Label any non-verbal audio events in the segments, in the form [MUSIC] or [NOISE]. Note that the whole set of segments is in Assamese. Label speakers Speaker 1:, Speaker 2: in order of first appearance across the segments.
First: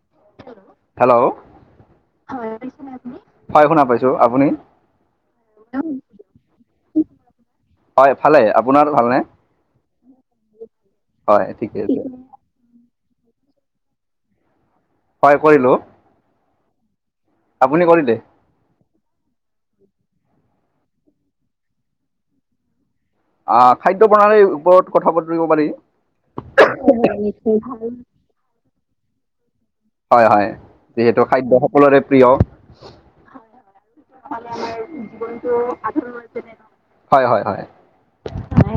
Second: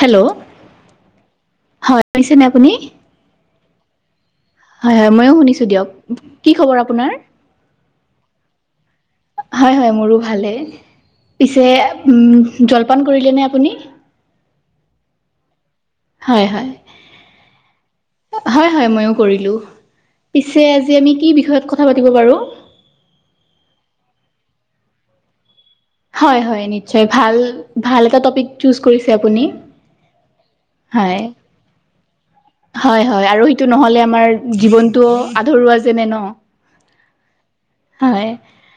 Speaker 1: হেল্ল'
Speaker 2: হেল্ল'
Speaker 1: হয় শুনিছেনে আপুনি,
Speaker 2: হয় শুনা পাইছো আপুনি
Speaker 1: হয় হয় ময়ো শুনিছো দিয়ক কি খবৰ আপোনাৰ?
Speaker 2: হয় ভালে আপোনাৰ ভালনে
Speaker 1: হয় হয় মোৰো ভালে
Speaker 2: হয়
Speaker 1: পিছে
Speaker 2: ঠিকে আছে
Speaker 1: উম জলপান কৰিলেনে আপুনি
Speaker 2: হয় কৰিলোঁ।
Speaker 1: হয়, হয়।
Speaker 2: আপুনি কৰিলে?
Speaker 1: হয়, হয়! মইয়ো কৰিলোঁ। পিছে আজি, আমি কি বিষয়ত কথা পাতিব পাৰোঁ?
Speaker 2: অহ খাদ্য প্ৰণালীৰ ওপৰত কথা পতিব পাৰি
Speaker 1: হয় হয় নিশ্চয় ভাল, ভাল এটা টপিক চোচ কৰিছে আপুনি
Speaker 2: হয় হয়
Speaker 1: হয়
Speaker 2: যিহেতু খাদ্য সকলোৰে প্ৰিয়
Speaker 1: হয়, হয়। আৰু সেইটো নহ'লে, আমাৰ জীৱনতটো আধৰুৱা যেনে ন'!
Speaker 2: হয়, হয়, হয়।
Speaker 1: হয়
Speaker 2: মানে,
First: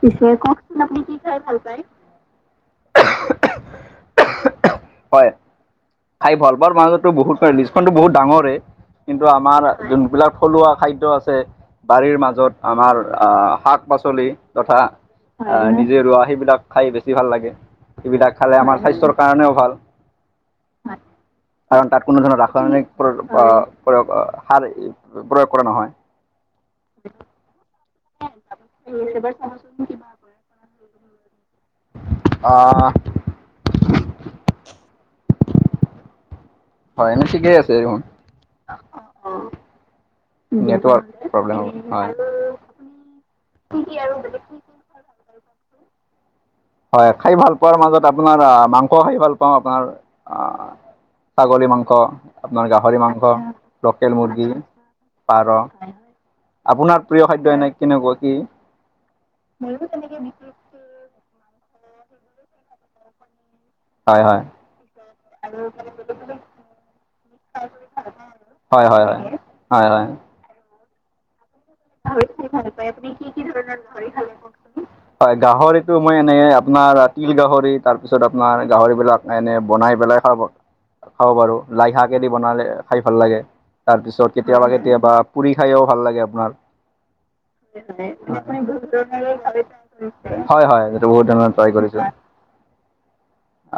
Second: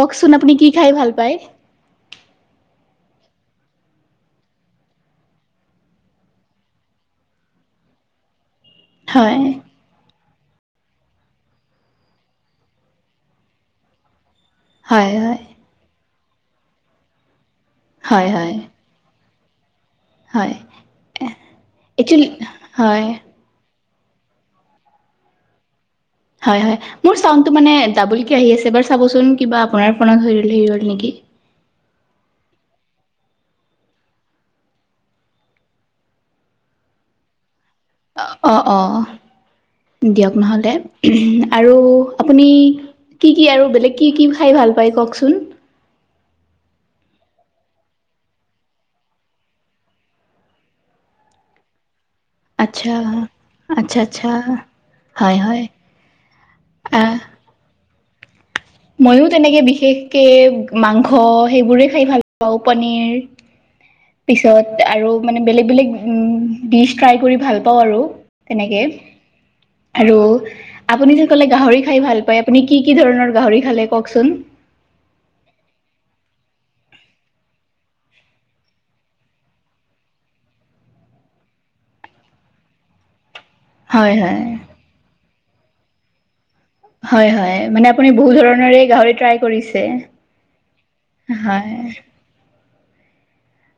Speaker 2: পিছে কওঁকচোন! আপুনি কি খাই ভাল পায়? হয়! খাই ভাল পোৱাৰ মাজতো বহুত লিষ্টখনতো বহুত ডাঙৰেই। কিন্তু,
Speaker 1: হয়
Speaker 2: আমাৰ যোনবিলাক থলুৱা খাদ্য আছে, বাৰীৰ মাজত আমাৰ শাক -পাচলি। তথা,
Speaker 1: হয় হয়
Speaker 2: নিজে ৰোৱা সেইবিলাক, খাই বেছি ভাল লাগে!
Speaker 1: হয়
Speaker 2: সেইবিলাক
Speaker 1: হয়
Speaker 2: খালে, আমাৰ স্বাস্থ্যৰ কাৰণেও ভাল।
Speaker 1: হয়!
Speaker 2: কাৰণ, তাত কোনো
Speaker 1: একচুৱেলি
Speaker 2: ধৰণৰ ৰাসায়নিক
Speaker 1: হয়
Speaker 2: প্ৰ প্ৰয়োগ, সাৰ প্ৰয়োগ কৰে নহয়।
Speaker 1: হয়, হয়। মোৰ চাউণ্ডটো মানে, ডাবোলকে আহি আছে, এবাৰ চাবচোন? কিবা আপোনাৰ ফোনত হৈ, হেৰি হ'ল নেকি।
Speaker 2: অ'! হয়, ঠিকেই আছে দেখোন।
Speaker 1: অ' অ'! দিয়ক নহ'লে।
Speaker 2: নেটৱৰ্ক প্ৰব্লেম
Speaker 1: আৰু
Speaker 2: হ'ব হয়
Speaker 1: আপুনি? কি কি আৰু বেলেগ কি কি খাই ভাল পায় কওঁকচোন?
Speaker 2: হয়, খাই ভাল পোৱাৰ মাজত, আপোনাৰ মাংস খাই ভাল পাওঁ। আপোনাৰ আঁ ছাগলী মাংস। আপোনাৰ,
Speaker 1: আচ্ছা
Speaker 2: গাহৰি মাংস,
Speaker 1: আচ্ছা
Speaker 2: লোকেল
Speaker 1: আচ্ছা
Speaker 2: মুৰ্গী,
Speaker 1: হয়
Speaker 2: পাৰ।
Speaker 1: হয়
Speaker 2: আপোনাৰ প্ৰিয় খাদ্য, এনে কেনেকুৱা কি?
Speaker 1: মইও তেনেকে, বিশেষকে মাংস, সেইবোৰে খাই ভাল পাওঁ, পানীৰ।
Speaker 2: হয় হয়
Speaker 1: পিছত আৰু মানে, বেলেগ -বেলেগ উম! ডিচ ট্ৰাই কৰি ভাল পাওঁ আৰু।
Speaker 2: হয়,
Speaker 1: তেনেকে
Speaker 2: হয়, হয়। হয় হয়
Speaker 1: আৰু আপুনি যে ক'লে, গাহৰি খাই ভাল পায়! আপুনি কি কি ধৰণৰ গাহৰি খালে কওঁকচোন?
Speaker 2: হয়, গাহৰিটো মই, এনে আপোনাৰ তিল গাহৰি, তাৰপিছত আপোনাৰ গাহৰিবিলাক এনেই বনাই পেলাই খাব, খাব পাৰোঁ। লাই শাকেদি বনালে, খাই ভাল লাগে।
Speaker 1: হয়
Speaker 2: তাৰপিছত,
Speaker 1: হয়
Speaker 2: কেতিয়াবা -কেতিয়াবা পুৰি খায়ও ভাল লাগে, আপোনাৰ।
Speaker 1: হয়, হয়। মানে, আপুনি বহু ধৰণৰে গাহৰি ট্ৰাই কৰিছে?
Speaker 2: হয়, হয়। সেইটো বহুত ধৰণৰ
Speaker 1: হয়
Speaker 2: ট্ৰাই কৰিছোঁ।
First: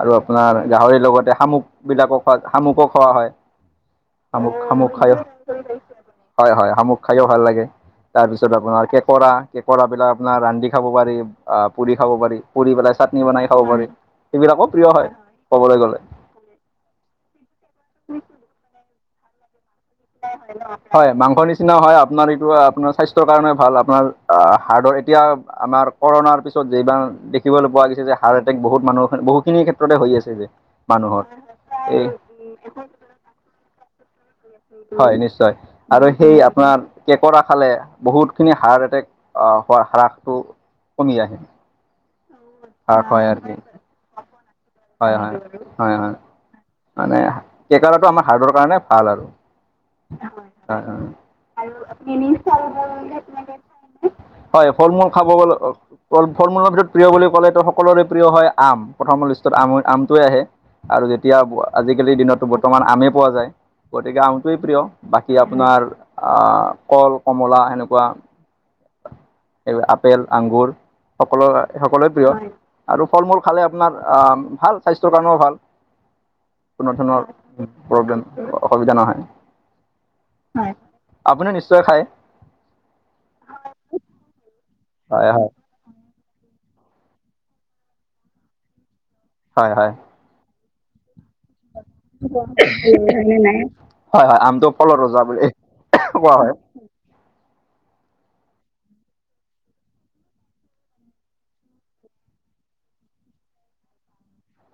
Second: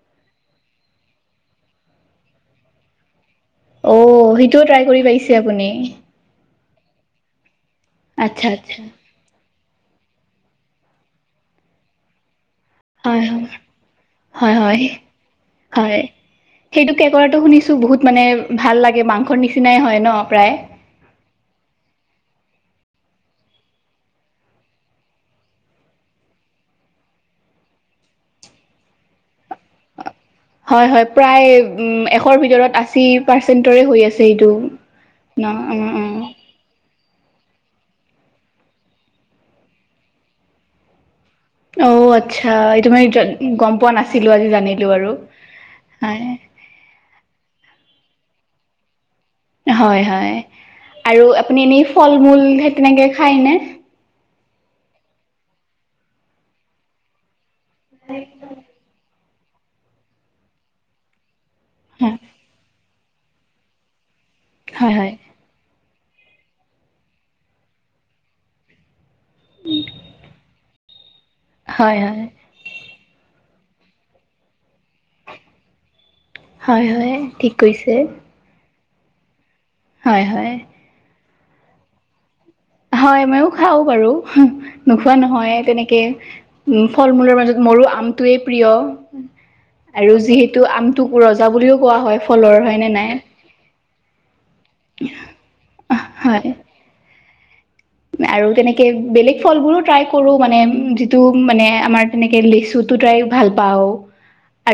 Speaker 2: আৰু আপোনাৰ, গাহৰিৰ লগতে শামুক বিলাকো খোৱা, শামুকো খোৱা হয়।
Speaker 1: অ'!
Speaker 2: শামুক
Speaker 1: সেইটোও ট্ৰাই
Speaker 2: শামুক
Speaker 1: কৰি
Speaker 2: খায়ো
Speaker 1: পাইছে আপুনি?
Speaker 2: হয়, হয়। শামুক খাইয়ো ভাল লাগে।
Speaker 1: আচ্ছা
Speaker 2: তাৰপিছত
Speaker 1: আচ্ছা।
Speaker 2: আপোনাৰ, কেঁক কেঁকোৰা, কেঁকোৰাবিলাক আপোনাৰ, ৰান্ধি খাব পাৰি, পুৰি খাব পাৰি। পুৰি পেলাই
Speaker 1: হয়
Speaker 2: চাটনি বনাই
Speaker 1: হয়
Speaker 2: খাব পাৰি। সেইবিলাকো প্ৰিয় হয়, ক'বলৈ গ'লে।
Speaker 1: হয়। সেইটো কেঁকোৰাটো শুনিছোঁ! বহুত মানে, ভাল লাগে, মাংসৰ নিচিনাই হয়।
Speaker 2: ন' হয় ন'? হয়, মাংস নিচিনা হয়। আপোনাৰ এইটো, আপোনাৰ স্বাস্থ্যৰ কাৰণে ভাল। আপোনাৰ হাৰ্টৰ এতিয়া, আমাৰ কৰুণাৰ পিছত, যিমান দেখিবলৈ পোৱা গৈছে যে! হাৰ্ট এটেক বহুত মানুহ, বহুখিনি ক্ষেত্ৰতে হৈ আছে যে।
Speaker 1: হয়, হয়।
Speaker 2: মানুহৰ
Speaker 1: প্ৰায়, উম!
Speaker 2: এই
Speaker 1: এশৰ ভিতৰত, আশী পাৰ্চেন্টৰে হৈ আছে। এইটো।
Speaker 2: হয়,
Speaker 1: ন
Speaker 2: নিশ্চয়! আৰু সেই
Speaker 1: অ'
Speaker 2: আপোনাৰ, কেঁকোৰা খালে, বহুতখিনি হাৰ্ট এটেক, হোৱাৰ হ্ৰাসটো কমি আহে।
Speaker 1: অ'! আচ্ছা। এইটো মানে
Speaker 2: হ্ৰাস হয় আৰু কি
Speaker 1: গম পোৱা নাছিলোঁ, আজি জানিলোঁ আৰু।
Speaker 2: হয় হয় হয় হয় মানে, কেঁকোৰাটো আমাৰ হাৰ্টৰ কাৰণে ভাল আৰু।
Speaker 1: হয়, হয়। আৰু আপুনি এনেই ফল-মূল, সেই তেনেকে খায় নে?
Speaker 2: হয়! ফল-মূল খাব ক'লে, ফল- মূলৰ ভিতৰত, প্ৰিয় বুলি ক'লেতো, সকলোৰে প্ৰিয় হয়, আম। প্ৰথম লিষ্টত আম আমটোৱে আহে আৰু যেতিয়া
Speaker 1: হয়,
Speaker 2: আজিকালিৰ দিনতো বৰ্তমান আমেই পোৱা যায়। গতিকে আমটোৱেই প্ৰিয়
Speaker 1: হয়,
Speaker 2: বাকী আপোনাৰ কল কমলা সেনেকুৱা। এই আপেল আঙুৰ সকলো
Speaker 1: হয়,
Speaker 2: সকলোৱে
Speaker 1: হয়,
Speaker 2: প্ৰিয়। আৰু ফল-মূল খালে, আপোনাৰ আঁ ভাল। স্বাস্থ্যৰ কাৰণেও ভাল!
Speaker 1: হয়,
Speaker 2: কোনো
Speaker 1: হয়,
Speaker 2: ধৰণৰ
Speaker 1: ঠিক কৈছে।
Speaker 2: প্ৰব্লেম, অসুবিধা নহয়।
Speaker 1: হয়, হয়।
Speaker 2: আপুনি নিশ্চয় খায়।
Speaker 1: হয় মইও খাও বাৰু নোখোৱা
Speaker 2: হয় হয়
Speaker 1: নহয় তেনেকে। ফল মূলৰ মাজত মোৰো আমটোৱেই প্ৰিয়।
Speaker 2: হয় হয়।
Speaker 1: আৰু যিহেতু আমটোক ৰজা বুলিও কোৱা হয় ফলৰ হয় নে নাই।
Speaker 2: হয় হয় আমটো ফলৰ ৰজা বুলি কোৱা হয়।
Speaker 1: আৰু তেনেকে বেলেগ ফলবোৰো ট্ৰাই কৰো মানে যিটো মানে আমাৰ। এনেকে লেচুতো তাই ভাল পাও।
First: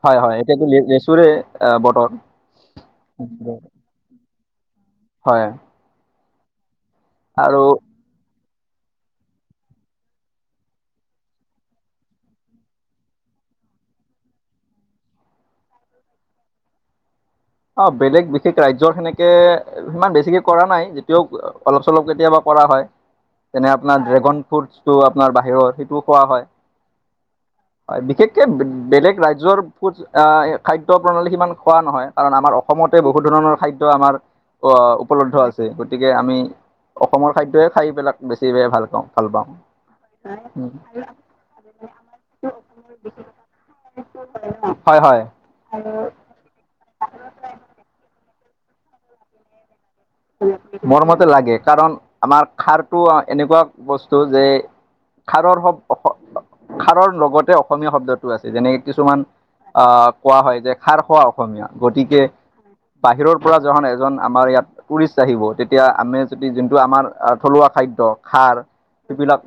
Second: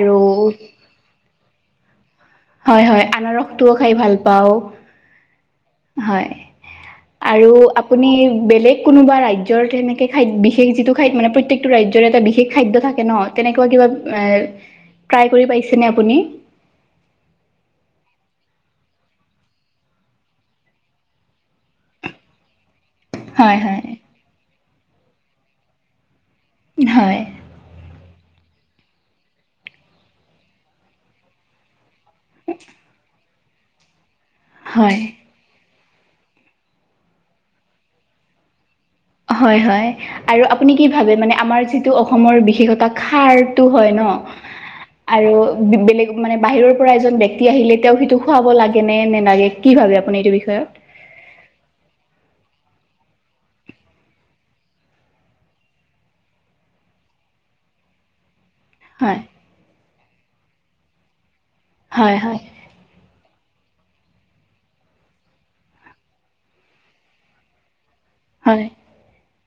Speaker 2: হয় হয় এতিয়াতো লেচুৰে বতৰ।
Speaker 1: হয় হয় আনাৰসটোও খাই ভাল পাওঁ,
Speaker 2: হয়।
Speaker 1: হয় আৰু আপুনি বেলেগ কোনোবা ৰাজ্যৰ তেনেকৈ খাই বিশেষ যিটো খাই মানে প্ৰত্যেকটো ৰাজ্যৰ এটা বিশেষ খাদ্য থাকে ন। তেনেকুৱা কিবা এ ট্ৰাই কৰি পাইছেনে আপুনি।
Speaker 2: অ বেলেগ বিশেষ ৰাজ্যৰ সেনেকে। সিমান বেছিকে কৰা নাই যেতিয়াও অলপ চলপ কেতিয়াবা কৰা হয়।
Speaker 1: হয়
Speaker 2: তেনে
Speaker 1: হয়
Speaker 2: আপোনাৰ ড্ৰেগন ফ্ৰুটটো আপোনাৰ বাহিৰত সেইটোও খোৱা হয়।
Speaker 1: হয়।
Speaker 2: হয় বিশেষকে বেলেগ ৰাজ্যৰ ফুড খাদ্য প্ৰণালী সিমান খোৱা নহয়। কাৰণ আমাৰ অসমতে বহুত ধৰণৰ খাদ্য আমাৰ
Speaker 1: হয়
Speaker 2: উপলব্ধ আছে। গতিকে আমি অসমৰ খাদ্যই খাই বিলাক বেছি ভাল পাওঁ। ভাল পাওঁ।
Speaker 1: হয়, হয় আৰু
Speaker 2: উম।
Speaker 1: আপুনি কি ভাবে মানে আমাৰ যিটো অসমৰ বিশেষতা খাৰটো হয় ন।
Speaker 2: হয় হয়
Speaker 1: আৰু বেলেগ মানে বাহিৰৰ পৰা এজন ব্যক্তি আহিলে তেওঁ সিটো খুৱাব লাগে নে নেলাগে কি ভাবে আপুনি এইটো বিষয়ত।
Speaker 2: মৰমতে লাগে কাৰণ আমাৰ খাৰটো এনেকুৱা বস্তু যে। খাৰৰ শব্দ খাৰৰ লগতে অসমীয়া শব্দটো আছে যেনেকে কিছুমান
Speaker 1: হয়
Speaker 2: আহ কোৱা হয় যে খাৰ খোৱা অসমীয়া
Speaker 1: হয়
Speaker 2: গতিকে,
Speaker 1: হয়
Speaker 2: বাহিৰৰ পৰা যখন এজন আমাৰ ইয়াত। টুৰিষ্ট আহিব তেতিয়া আমি যদি যোনটো আমাৰ থলুৱা খাদ্য খাৰ।
Speaker 1: হয়
Speaker 2: যিবিলাক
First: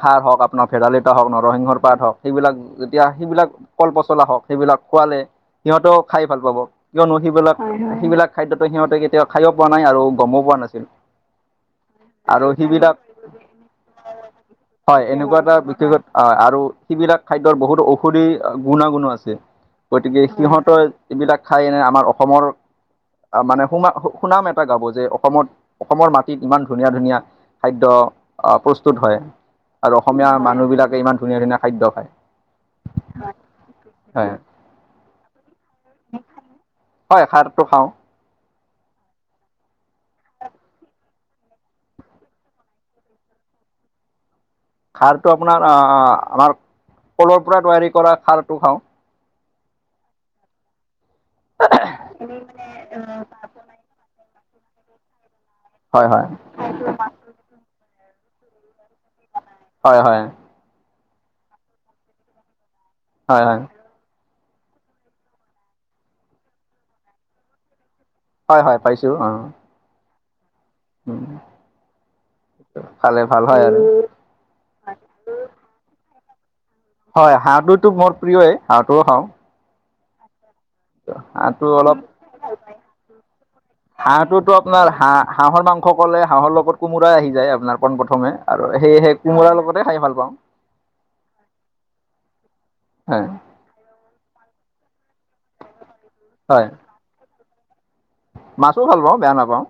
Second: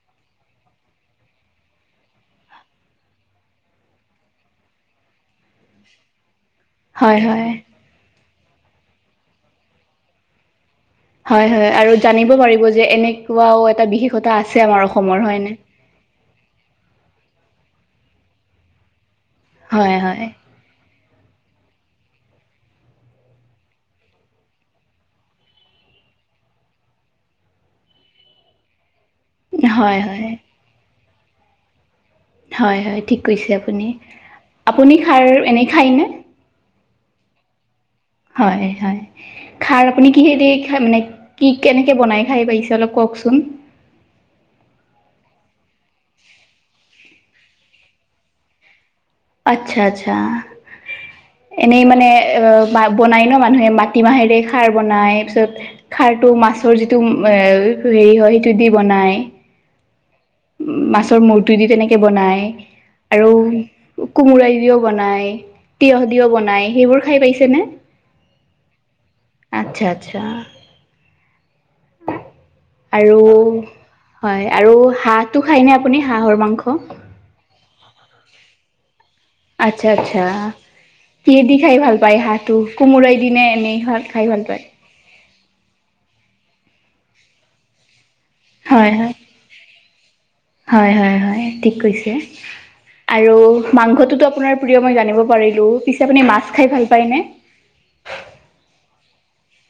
Speaker 2: খাৰ হওক আপোনাৰ ভেদাইলতা হওক নৰসিংহৰ পাত হওক সেইবিলাক যেতিয়া সেইবিলাক, কল পচলা হওক সেইবিলাক খোৱালে, সিহঁতেও খাই ভাল পাব। কিয়নো সেইবিলাক হয়, হয়, সেইবিলাক খাদ্যটো সিহঁতে কেতিয়াও খায়ো পোৱা নাই আৰু গমো পোৱা নাছিল।
Speaker 1: হয়, হয়। আৰু জানিব
Speaker 2: আৰু
Speaker 1: পাৰিব যে
Speaker 2: সিবিলাক
Speaker 1: এনেকুৱাও এটা বিশেষতা আছে আমাৰ অসমৰ হয় নে।
Speaker 2: অ', আৰু সেইবিলাক খাদ্যৰ বহুতো ঔষধি গুণাগুণো আছে।
Speaker 1: হয়
Speaker 2: গতিকে
Speaker 1: হয়
Speaker 2: সিহঁতৰ এইবিলাক খাই এনে আমাৰ অসমৰ মানে সোমা সুনাম এটা গাব যে অসমত অসমৰ মাটিত ইমান ধুনীয়া ধুনীয়া খাদ্য অ, প্ৰস্তুত হয়
Speaker 1: হয়
Speaker 2: আৰু অসমীয়া
Speaker 1: হয়
Speaker 2: মানুহবিলাকে ইমান ধুনীয়া-ধুনীয়া খাদ্য খায়।
Speaker 1: হয়, হয় ঠিক কৈছে আপুনি।
Speaker 2: হয়
Speaker 1: আপুনি খাৰ এনেই খায়নে?
Speaker 2: হয় খাৰটো খাওঁ।
Speaker 1: হয়, হয়। খাৰ আপুনি কিহেদি খাই মানে কি কেনেকে বনাই খাই পাইছে অলপ কওঁকচোন?
Speaker 2: খাৰটো আপোনাৰ অ, আমাৰ কলৰ পৰা তৈয়াৰী কৰা খাৰটো খাওঁ।
Speaker 1: আচ্ছা-আচ্ছা এনেই মানে অ, বনাই ন মানুহে ম মাতিমাহেৰে খাৰ বনাই পিছত
Speaker 2: হয় হয়
Speaker 1: খাৰটো মাছৰ যিটো মই হেৰি হয় সেইটো দি বনায়।
Speaker 2: হয়-হয়।
Speaker 1: মাছৰ মূৰ্তি দি তেনেকে বনাই আৰু
Speaker 2: হয় হয়
Speaker 1: কোমোৰা দিও বনাই, তিয়হ দিও বনাই, সেইবোৰ খাই পাইছেনে?
Speaker 2: হয়, হয় পাইছোঁ অ।
Speaker 1: আচ্ছা-আচ্ছা।
Speaker 2: উম,
Speaker 1: আৰু
Speaker 2: খালে ভাল আৰু।
Speaker 1: হয়, আৰু হাঁহটো খাইনে আপুনি হাঁহৰ মাংস?
Speaker 2: হয় হাঁহডটোতটো মোৰ প্ৰিয়ই হাঁহটোও খাও।
Speaker 1: আচ্ছা-আচ্ছা কিয়েদি
Speaker 2: হাঁহটো
Speaker 1: খাই ভাল
Speaker 2: অলপ
Speaker 1: পায় হাঁহটো, কোমোৰাই দি নে এনেই? খাই ভাল
Speaker 2: হাঁহটোতো
Speaker 1: পায়?
Speaker 2: আপোনাৰ হাঁহ-হাঁহৰ মাংস ক'লে হাঁহৰ লগত কোমোৰাই আহি যায় আপোনাৰ পণ প্ৰথমে। আৰু সেয়েহে কোমোৰাৰ লগতে খাই ভাল পাও।
Speaker 1: হয়-হয়-হয়, ঠিক কৈছে।
Speaker 2: হয়
Speaker 1: আৰু মাংসটো আপোনাৰ প্ৰিয় মই জানিব পাৰিলো, পিছে আপুনি মাছ
Speaker 2: হয়
Speaker 1: খাই ভাল পায় নে?
Speaker 2: মাছো ভাল পাও বেয়া নাপাও।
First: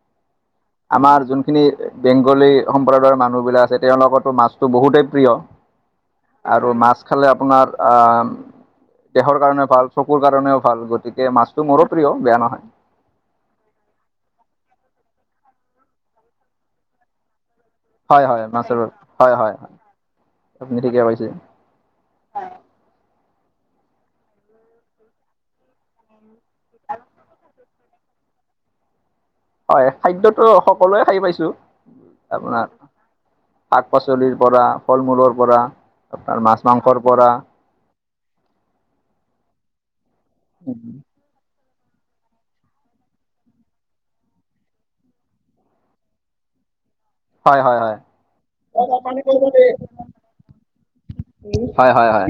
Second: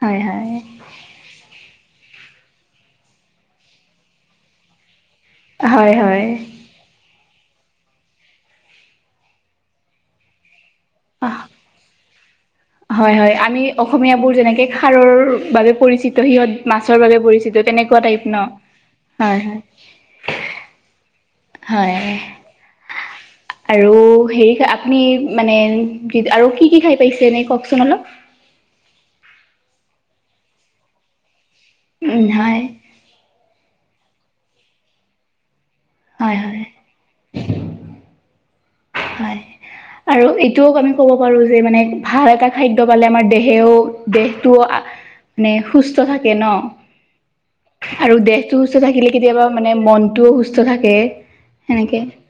Speaker 1: হয়-হয়।
Speaker 2: আমাৰ যোনখিনি বেংগলী সম্প্ৰদায়ৰ মানুহবিলাক আছে তেওঁলোকতো মাছটো বহুতেই প্ৰিয়।
Speaker 1: হয়-হয়।
Speaker 2: আৰু মাছ খালে আপোনাৰ দেহৰ কাৰণেও ভাল, চকুৰ কাৰণেও ভাল, গোটেই গতিকে মাছতো মোৰো প্ৰিয় বেয়া নহয়।
Speaker 1: হয়-হয় আমি অসমীয় বোৰ যেনেকে খাৰৰ বাবে পৰিচিত সিহঁত মাছৰ বাবে পৰিচিত তেনেকে
Speaker 2: হয়
Speaker 1: টাইপ ন
Speaker 2: হয় মাছৰ হয় হয়
Speaker 1: হয়-হয়।
Speaker 2: হয় আপুনি ঠিকে কৈছে।
Speaker 1: হয়। আৰু হেৰি আপুনি মানে য আৰু কি-কি খাই পাইছে এনেই কওকচোন অলপ?
Speaker 2: হয় খাদ্যটো সকলোৱে খাই পাইছো
Speaker 1: উম হয়
Speaker 2: আপোনাৰ। শাক পাচলিৰ পৰা ফল মূলৰ পৰা
Speaker 1: হয়
Speaker 2: আপোনাৰ মাছ
Speaker 1: হয়
Speaker 2: মাংসৰ পৰা
Speaker 1: হয় আৰু এইটোও আমি ক'ব পাৰো যে মানে ভাল এটা খাদ্য পালে আমাৰ দেহেও - দেহটোও মানে সুস্থ থাকে ন?
Speaker 2: হয় হয় হয়
Speaker 1: আৰু দেহটো সুস্থ থাকিলে কেতিয়াবা মানে মনটোও সুস্থ থাকে। সেনেকে
Speaker 2: হয়-হয়-হয়।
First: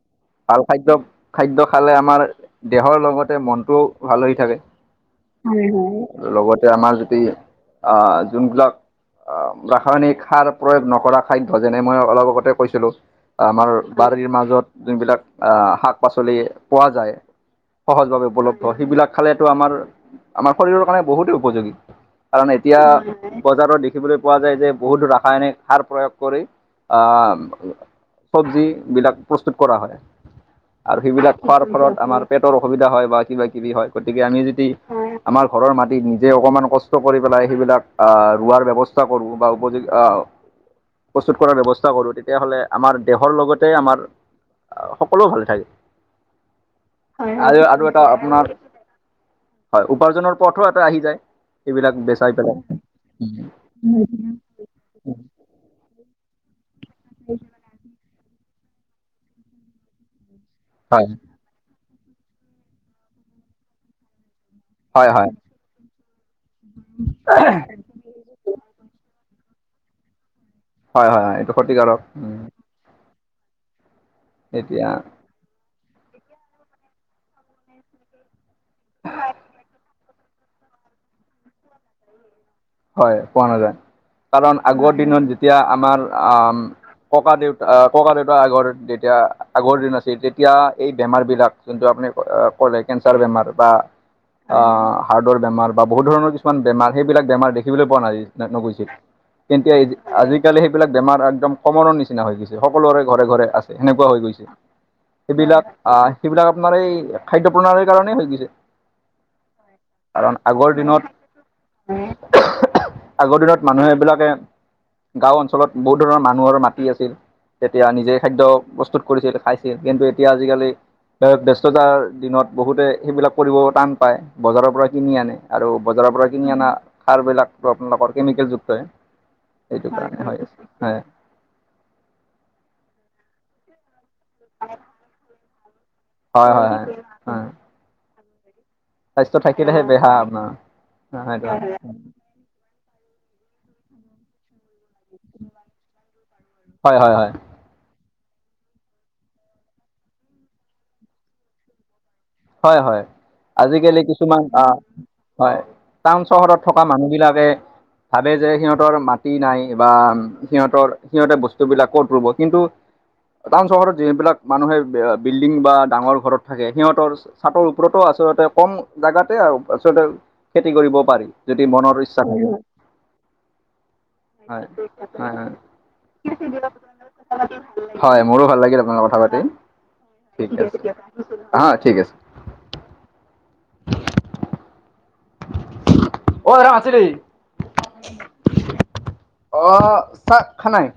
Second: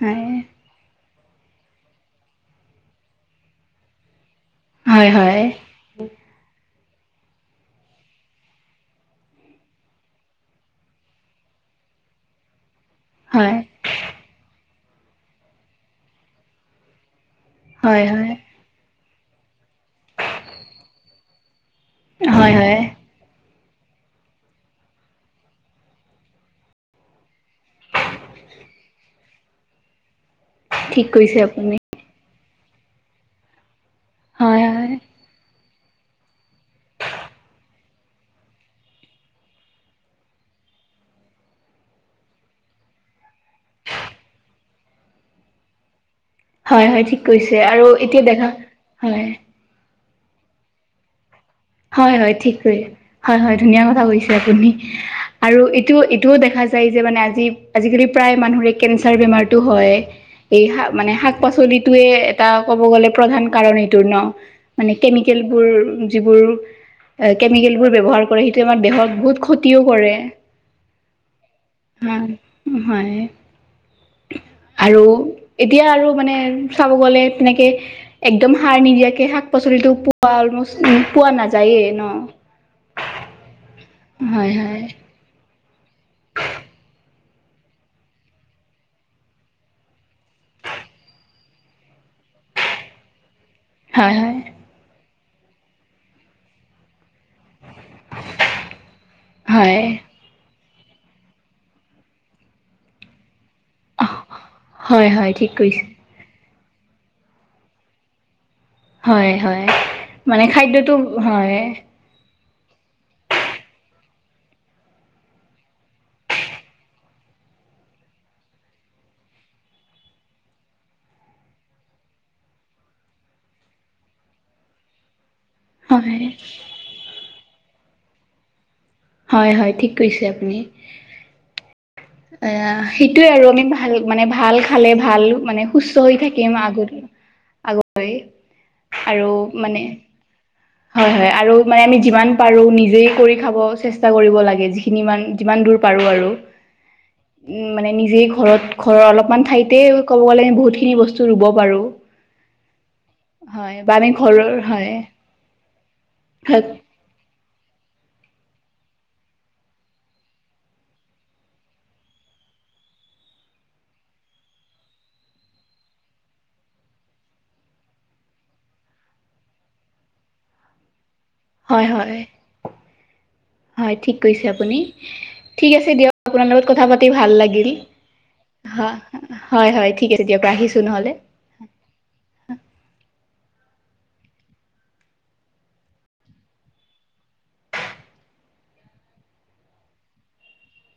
Speaker 1: হয়।
Speaker 2: খাদ্য-খাদ্য খালে আমাৰ দেহৰ লগতে মনটোও ভাল হৈ থাকে।
Speaker 1: হয় হয়
Speaker 2: লগতে আমাৰ যদি আহ যোনবিলাক ৰাসায়নিক সাৰ প্ৰয়োগ নকৰা খাদ্য যেনে মই অলপ আগতে কৈছিলো।
Speaker 1: হয়
Speaker 2: আমাৰ বাৰীৰ মাজত যোনবিলাক শাক পাচলি পোৱা যায়।
Speaker 1: হয়
Speaker 2: সহজভাৱে
Speaker 1: হয়
Speaker 2: উপলব্ধ সেইবিলাক খালেটো আমাৰ আমাৰ শৰীৰৰ কাৰণে বহুতেই উপযোগী। কাৰণ
Speaker 1: হয় হয়
Speaker 2: এতিয়া বজাৰৰ দিশ দেখিবলৈ পোৱা যায় যে বহুতো ৰাসায়নিক সাৰ প্ৰয়োগ কৰি চবজিবিলাক প্ৰস্তুত কৰা হয়। আৰু
Speaker 1: ঠিক
Speaker 2: সেইবিলাক
Speaker 1: কৈছে
Speaker 2: খোৱাৰ
Speaker 1: আপুনি
Speaker 2: ফলত আমাৰ পেটৰ অসুবিধা হয় বা কিবা কিবি হয় গতিকে আমি
Speaker 1: হয়
Speaker 2: যদি
Speaker 1: হয়
Speaker 2: আমাৰ ঘৰৰ মাটিত নিজে অকণমান কষ্ট কৰি পেলাই সেইবিলাক ৰোৱাৰ ব্যৱস্থা ব্যৱস্থা কৰো বা উপযোগী আহ প্ৰস্তুত কৰাৰ ব্যৱস্থা কৰো তেতিয়াহ'লে আমাৰ দেহৰ লগতে আমাৰ অ, সকলো ভালে থাকে।
Speaker 1: হয়-হয় ঠিক কৈছে আৰু এতিয়া দেখা হয়।
Speaker 2: হয় উপাৰ্জনৰ পথো এটা আহি যায় এইবিলাক
Speaker 1: হয় হয়
Speaker 2: বেচাই
Speaker 1: ঠিক
Speaker 2: পেলাই
Speaker 1: কৰি হয়
Speaker 2: উম,
Speaker 1: হয় ধুনীয়া কথা কৈছে আপুনি আৰু ইটো ইটোও দেখা যায় যে মানে আজি আজিকালি প্ৰায় মানুহৰে কেঞ্চাৰ বেমাৰতটো হয় এই
Speaker 2: হয়
Speaker 1: মানে শাক পাচলিটোয়ে এটা কব গ'লে প্ৰধান কাৰণ এইটোৰ ন। মানে
Speaker 2: হয় হয়
Speaker 1: কেমিকেল বোৰ যিবোৰ কেমিকেল বোৰ ব্যৱহাৰ কৰে সেইটো আমাৰ দেহত বহুত ক্ষতিও কৰে।
Speaker 2: হয়-হয় এইটো ক্ষতিকাৰক
Speaker 1: হয়
Speaker 2: উম,
Speaker 1: হয়
Speaker 2: এতিয়া
Speaker 1: আৰু এতিয়া আৰু মানে চাব গ'লে তেনেকে একদম সাৰ নিদিয়াকে শাক পাচলিটো পোৱা অলমষ্ট পোৱা নাযায়েই ন
Speaker 2: হয় পোৱা নাযায়
Speaker 1: হয়
Speaker 2: কাৰণ
Speaker 1: হয়
Speaker 2: আগৰ দিনত যেতিয়া আমাৰ আম- ককা দেউতা ককা দেউতাৰ আগৰ তেতিয়া আগৰ দিন আছিল তেতিয়া এই বেমাৰ বিলাক যোনটো আপুনি কলে কেঞ্চাৰ বেমাৰ বা
Speaker 1: হয় হয়।
Speaker 2: আহ হাৰ্টৰ বেমাৰ বা বহুত ধৰণ কিছুমান বেমাৰ সেইবিলাক বেমাৰ দে দেখিবলৈ পোৱা না নগৈছিল কিন্তে
Speaker 1: হয়
Speaker 2: আজি আজিকালি সেইবিলাক বেমাৰ একদম কমৰ নিচনা হৈ গৈছে সকলোৰে ঘৰে ঘৰে আছ- সেনেকুৱা হৈ গৈছে
Speaker 1: হয় হয় হয় ঠিক
Speaker 2: সেইবিলাক
Speaker 1: কৈছে
Speaker 2: আহ সেইবিলাক আপোনাৰ এই খাদ্য প্ৰণালীৰ কাৰণেই হৈ গৈছে।
Speaker 1: হয় হয়
Speaker 2: কাৰণ
Speaker 1: মানে
Speaker 2: আগৰ
Speaker 1: খাদ্যটো
Speaker 2: দিনত
Speaker 1: হয়।
Speaker 2: আগৰ দিনত মানুহে এইবিলাকে গাঁও অঞ্চলত বহুত ধৰণৰ মানুহৰ মাটি আছিল। তেতিয়া নিজে খাদ্য প্ৰস্তুত কৰিছিল খাইছিল কিন্তু এতিয়া আজিকালি ব্যস্ততাৰ দিনত বহুতে সেইবিলাক কৰিব টান পায়, বজাৰৰ পৰা কিনি আনে। আৰু বজাৰৰ
Speaker 1: হয়
Speaker 2: পৰা কিনি অনা সাৰবিলাক আপোনালোকৰ কেমিকেলযুক্তই
Speaker 1: হয় হয় ঠিক কৈছে আপুনি আহ সেইটোয়ে আৰু আমি ভা- ভাল মানে ভাল খালে ভাল মানে সুস্থ হৈ থাকিম
Speaker 2: হয় হয় হয়
Speaker 1: আগত
Speaker 2: হয়
Speaker 1: আগতকৈ
Speaker 2: স্বাস্থ্য থাকিলেহে বেহা আমাৰ
Speaker 1: হয় হয় আৰু মানে আমি যিমান পাৰোঁ নিজেই কৰি খাব চেষ্টা কৰিব লাগে যি খিনি মান যিমান দূৰ পাৰোঁ আৰু।
Speaker 2: হয় হয় হয়
Speaker 1: মানে নিজেই ঘৰত ঘৰৰ অলপমান ঠাইতেই ক'ব গ'লে বহুতখিনি বস্তু ৰুব পাৰোঁ।
Speaker 2: হয় হয়। আজিকালি
Speaker 1: আমি
Speaker 2: কিছুমান
Speaker 1: ঘৰৰ
Speaker 2: আহ
Speaker 1: হয়
Speaker 2: হয় টাউন চহৰত থকা মানুহ বিলাকে ভাবে যে সিহঁতৰ মাটি নাই বা সিহঁতৰ সিহঁতে বস্তুবিলাক কত ৰুব কিন্তু টাউন চহৰত যিবিলাক মানুহে বিল্ডিং বা ডাঙৰ ঘৰত থাকে। সিহঁতৰ চাটৰ ওপৰতো আচলতে কম জোগাতে আচলতে খেতি কৰিব পাৰি। যদি
Speaker 1: হয়
Speaker 2: মনৰ
Speaker 1: হয়
Speaker 2: ইচ্ছা থাকে
Speaker 1: হয় ঠিক কৈছে
Speaker 2: হয়
Speaker 1: আপুনি,
Speaker 2: হয় হয়
Speaker 1: ঠিক আছে দিয়ক আপোনাৰ লগত কথা পাতি ভাল লাগিল।
Speaker 2: হয় মোৰো ভাল লাগিল আপোনা লগত কথা পাতি,
Speaker 1: হয় হয় ঠিক আছে দিয়ক ৰাখিছোঁ নহ'লে
Speaker 2: হা ঠিক আছে। অ ৰাচিৰি [UNINTELLIGIBLE] অ চাহ খানাই?